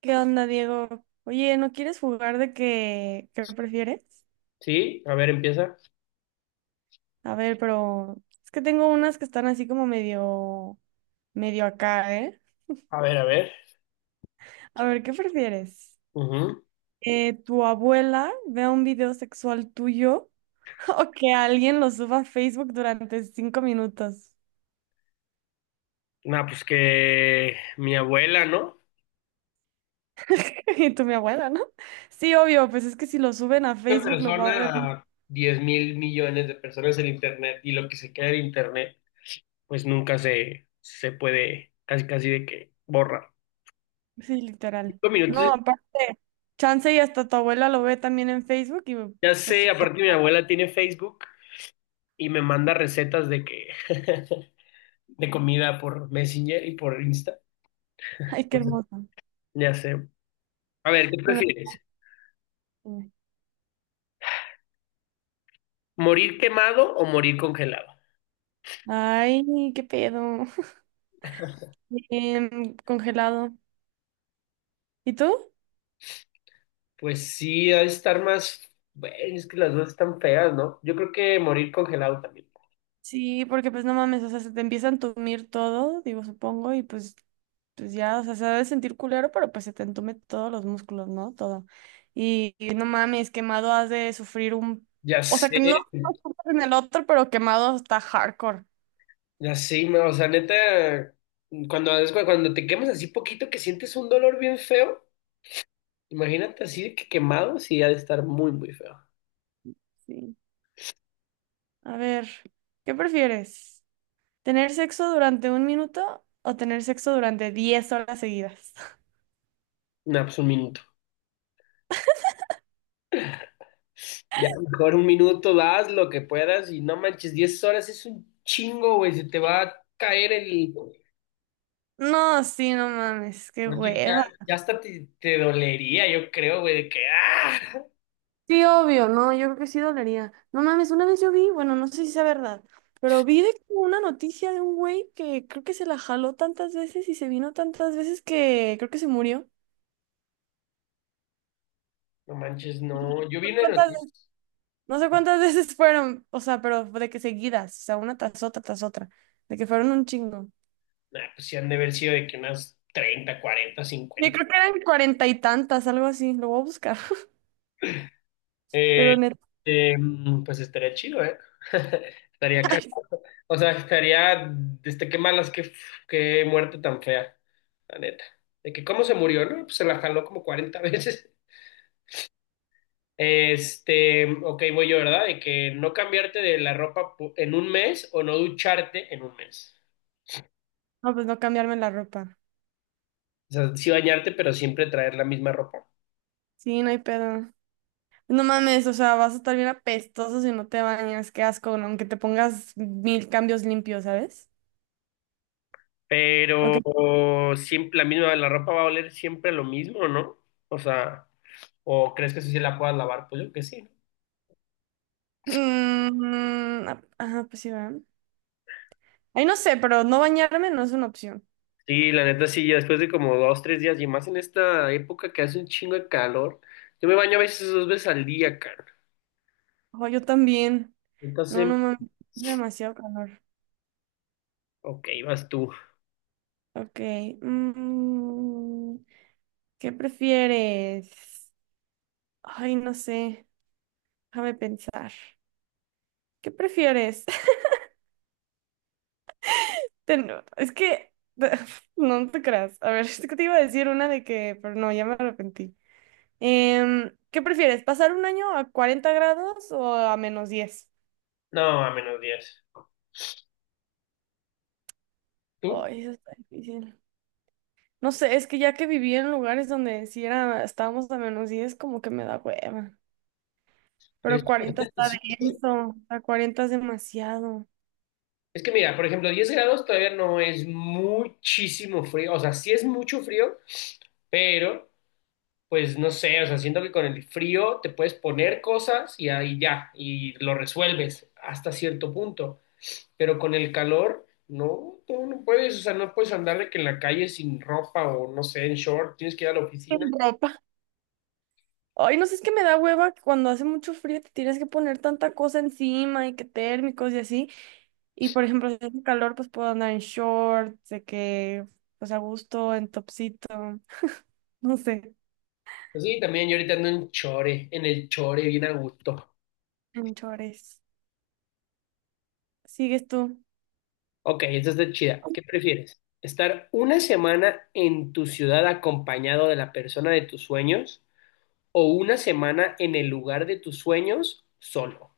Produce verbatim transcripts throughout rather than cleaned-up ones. ¿Qué onda, Diego? Oye, ¿no quieres jugar de qué qué prefieres? Sí, a ver, empieza. A ver, pero es que tengo unas que están así como medio, medio acá, ¿eh? A ver, a ver. A ver, ¿qué prefieres? Ujú. Eh, ¿tu abuela vea un video sexual tuyo o que alguien lo suba a Facebook durante cinco minutos? Nah, pues que mi abuela, ¿no? Y tú, mi abuela, ¿no? Sí, obvio, pues es que si lo suben a Una Facebook lo va a ver, persona, diez mil millones de personas en Internet y lo que se queda en Internet, pues nunca se, se puede casi casi de que borra. sí, literal. Cinco No, minutos, aparte, chance y hasta tu abuela lo ve también en Facebook y ya sé, pues aparte mi abuela tiene Facebook y me manda recetas de que de comida por Messenger y por Insta. ay, qué Entonces, hermoso. ya sé. A ver, ¿qué Bueno, prefieres? sí. ¿Morir quemado o morir congelado? Ay, qué pedo. Em, congelado. ¿Y tú? Pues sí, ha de estar más. Bueno, es que las dos están feas, ¿no? Yo creo que morir congelado también. Sí, porque pues no mames, o sea, se te empieza a entumir todo, digo, supongo, y pues, pues ya, o sea, se debe sentir culero, pero pues se te entume todos los músculos, ¿no? Todo. Y, y no mames, quemado has de sufrir un... Ya O sea, sé, que no, no sufres en el otro, pero quemado está hardcore. ya sé, ma, o sea, neta, cuando, es cu- cuando te quemas así poquito que sientes un dolor bien feo, imagínate así de que quemado, sí, ha de estar muy, muy feo. Sí. A ver, ¿qué prefieres? ¿Tener sexo durante un minuto o tener sexo durante diez horas seguidas? No, pues un minuto. Ya, mejor un minuto, das lo que puedas y no manches. Diez horas es un chingo, güey, se te va a caer el. Oye, No, sí, no mames, qué ya, hueva. ya hasta te, te dolería, yo creo, güey, de que ¡ah! Sí, obvio, no, yo creo que sí dolería. No mames, una vez yo vi, bueno, no sé si sea verdad, pero vi de que una noticia de un güey que creo que se la jaló tantas veces y se vino tantas veces que creo que se murió. No manches, no. No Yo vi sé una cuántas ve- noticia. no sé cuántas veces fueron, o sea, pero de que seguidas, o sea, una tras otra, tras otra, de que fueron un chingo. Nah, pues sí han de haber sido de que unas treinta, cuarenta, Yo cincuenta. creo que eran cuarenta y tantas, algo así, lo voy a buscar. Pero Eh, neta, em, pues estaría chido, ¿eh? Estaría cagado. O sea, estaría. Este, qué malas, qué, qué muerte tan fea. La neta. De que cómo se murió, ¿no? Pues se la jaló como cuarenta veces. Este, ok, voy yo, ¿verdad? De que no cambiarte de la ropa pu- en un mes o no ducharte en un mes. no, pues no cambiarme la ropa. O sea, sí bañarte, pero siempre traer la misma ropa. Sí, no hay pedo. No mames, o sea, vas a estar bien apestoso si no te bañas, qué asco, ¿no? Aunque te pongas mil cambios limpios, ¿sabes? Ok. Pero siempre la misma, la ropa va a oler siempre lo mismo, ¿no? O sea, ¿o crees que eso sí la puedas lavar? Pues yo creo que sí, ¿no? Mm, ah, ajá, pues sí, ¿verdad? Ay, no sé, pero no bañarme no es una opción. Sí, la neta sí, ya después de como dos, tres días y más en esta época que hace un chingo de calor, yo me baño a veces dos veces al día, cara. Ojo, yo también. Entonces, No, no mames, es demasiado calor. ok, vas tú. Ok. mm, ¿qué prefieres? Ay, no sé, déjame pensar. ¿Qué prefieres? Te Ten- Es que, no te creas. A ver, es que te iba a decir una de que, pero no, ya me arrepentí. Em, ¿qué prefieres? ¿Pasar un año a cuarenta grados o a menos diez? No, a menos diez. ¿Tú? Ay, eso está difícil. No sé, es que ya que viví en lugares donde si era, estábamos a menos diez como que me da hueva. ¿Eres Pero tú? cuarenta Imagínate, está sí, güey. denso, a cuarenta es demasiado. Es que mira, por ejemplo, diez grados todavía no es muchísimo frío, o sea, sí es mucho frío, pero pues no sé, o sea, siento que con el frío te puedes poner cosas y ahí ya, y lo resuelves hasta cierto punto, pero con el calor, no, tú no puedes, o sea, no puedes andar de que en la calle sin ropa o no sé, en short, tienes que ir a la Sin oficina. ropa. Ay, no sé, es que me da hueva que cuando hace mucho frío te tienes que poner tanta cosa encima y que térmicos y así. Y por ejemplo, si hace calor, pues puedo andar en shorts, de que, pues a gusto, en topsito, no sé, Pues sí, también yo ahorita ando en chore, en el chore, bien a gusto. en chores. Sigues tú. Ok, esta está chida. ¿Qué prefieres? ¿Estar una semana en tu ciudad acompañado de la persona de tus sueños o una semana en el lugar de tus sueños solo?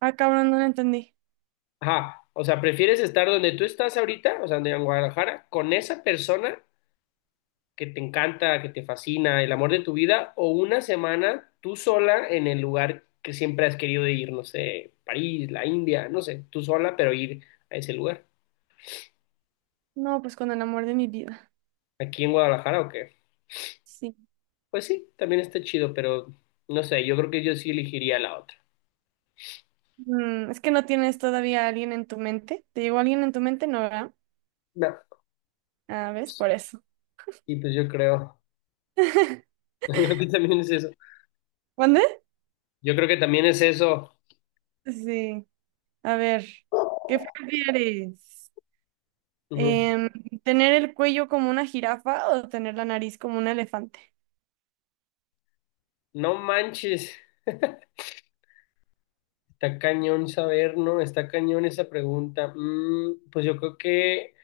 Ah, cabrón, no lo entendí. Ajá, o sea, prefieres estar donde tú estás ahorita, o sea, en Guadalajara, con esa persona que te encanta, que te fascina, el amor de tu vida, o una semana tú sola en el lugar que siempre has querido ir, no sé, París, la India, no sé, tú sola, pero ir a ese lugar. No, pues con el amor de mi vida. ¿Aquí en Guadalajara o qué? Sí. Pues sí, también está chido, pero no sé, yo creo que yo sí elegiría la otra. Mm, es que no tienes todavía a alguien en tu mente. ¿Te llegó alguien en tu mente? No, ¿verdad? No, Ah, ¿ves? pues, Por eso. y pues yo creo, yo creo que también es eso. ¿Cuándo? Yo creo que también es eso. Sí. A ver, ¿qué prefieres? Ujú. Em, ¿tener el cuello como una jirafa o tener la nariz como un elefante? No manches. Está cañón saber, ¿no? Está cañón esa pregunta. Mm, pues yo creo que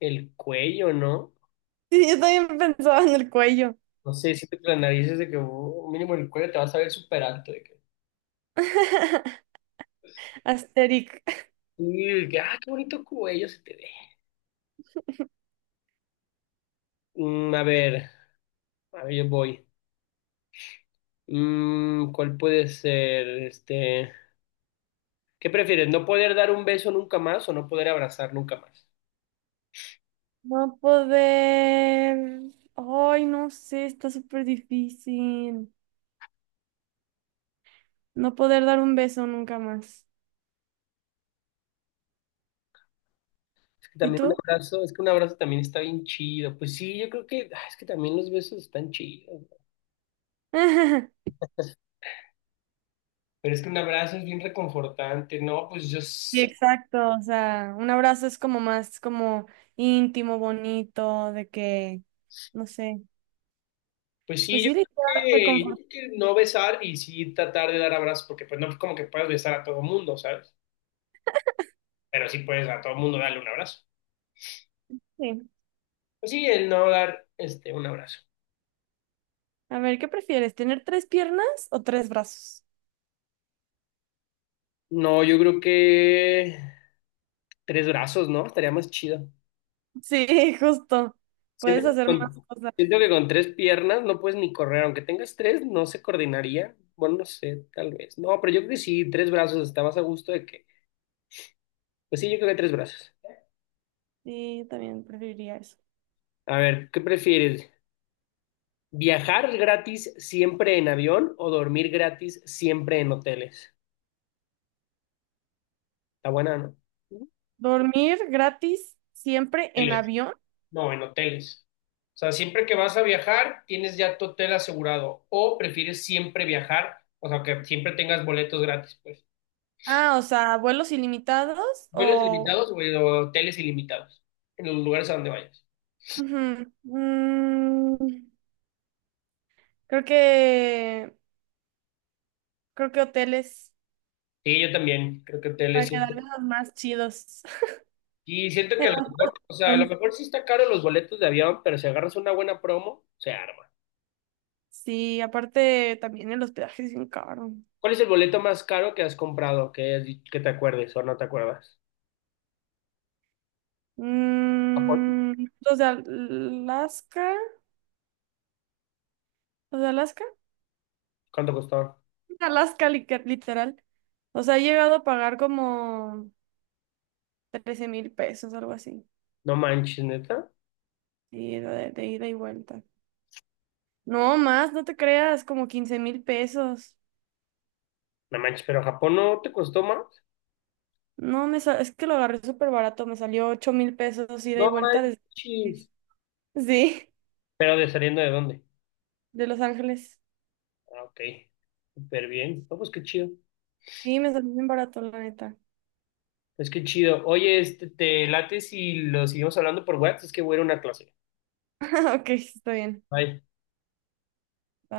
el cuello, ¿no? Sí, yo también pensaba en el cuello. No sé, siento que la nariz es de que oh, mínimo el cuello te vas a ver súper alto. De que, Asterix. "Uy, que, ah, qué bonito cuello se te ve." Mm, a ver, a ver, yo voy. Mm, ¿cuál puede ser? Este, ¿qué prefieres? ¿No poder dar un beso nunca más o no poder abrazar nunca más? No poder. Ay, no sé, está súper difícil. No poder dar un beso nunca más. Es que ¿Y también un tú? abrazo, es que un abrazo también está bien chido. Pues sí, yo creo que, ah, es que también los besos están chidos. Pero es que un abrazo es bien reconfortante, ¿no? Pues yo, Sí, s- exacto. O sea, un abrazo es como más como íntimo, bonito, de que, no sé. pues sí, Pues yo sí, creo claro, que, yo reconfortante. creo que no besar y sí tratar de dar abrazos, porque pues no es como que puedas besar a todo mundo, ¿sabes? Pero sí puedes a todo mundo darle un abrazo. Pues sí, el no dar, este, un abrazo. A ver, ¿qué prefieres? ¿Tener tres piernas o tres brazos? No, yo creo que tres brazos, ¿no? Estaría más chido. Sí, justo. Siento Puedes que hacer más con, cosas. siento que con tres piernas no puedes ni correr, aunque tengas tres, no se coordinaría. Bueno, no sé, tal vez. No, pero yo creo que sí, tres brazos está más a gusto de que, pues sí, yo creo que tres brazos. Sí, yo también preferiría eso. A ver, ¿qué prefieres? ¿Viajar gratis siempre en avión o dormir gratis siempre en hoteles? Está buena, ¿no? ¿Dormir gratis siempre en Hoteles. avión? No, en hoteles. O sea, siempre que vas a viajar, tienes ya tu hotel asegurado. O prefieres siempre viajar, o sea, que siempre tengas boletos gratis, pues. Ah, o sea, vuelos ilimitados ¿Vuelos o... limitados o hoteles ilimitados? En los lugares a donde vayas. Ujú. Mm, Creo que, creo que hoteles Sí, yo también creo que hoteles para siempre. quedarme los más chidos. Y siento que a lo mejor, o sea, a lo Entonces, mejor sí está caro los boletos de avión, pero si agarras una buena promo, se arma. sí, aparte también el hospedaje es bien caro. ¿Cuál es el boleto más caro que has comprado? Que, hayas di- que te acuerdes o no te acuerdas. Japón. Mm, los de Alaska, los de Alaska, ¿Cuánto costó? Alaska li- literal. O sea, he llegado a pagar como trece mil pesos, algo así. No manches, neta. Y de, de ida y vuelta. No más, no te creas, como quince mil pesos. No manches, pero Japón no te costó más. No, me sa- es que lo agarré súper barato, me salió ocho mil pesos ida y No vuelta desde... manches. Sí. Pero de saliendo de dónde. De Los Ángeles. Ah, ok. Súper bien. No, pues qué chido. Sí, me salió bien barato, la neta. Pues qué chido. Oye, este, te late si lo seguimos hablando por WhatsApp, es que voy a ir a una clase. Ok, está bien. Bye. Bye.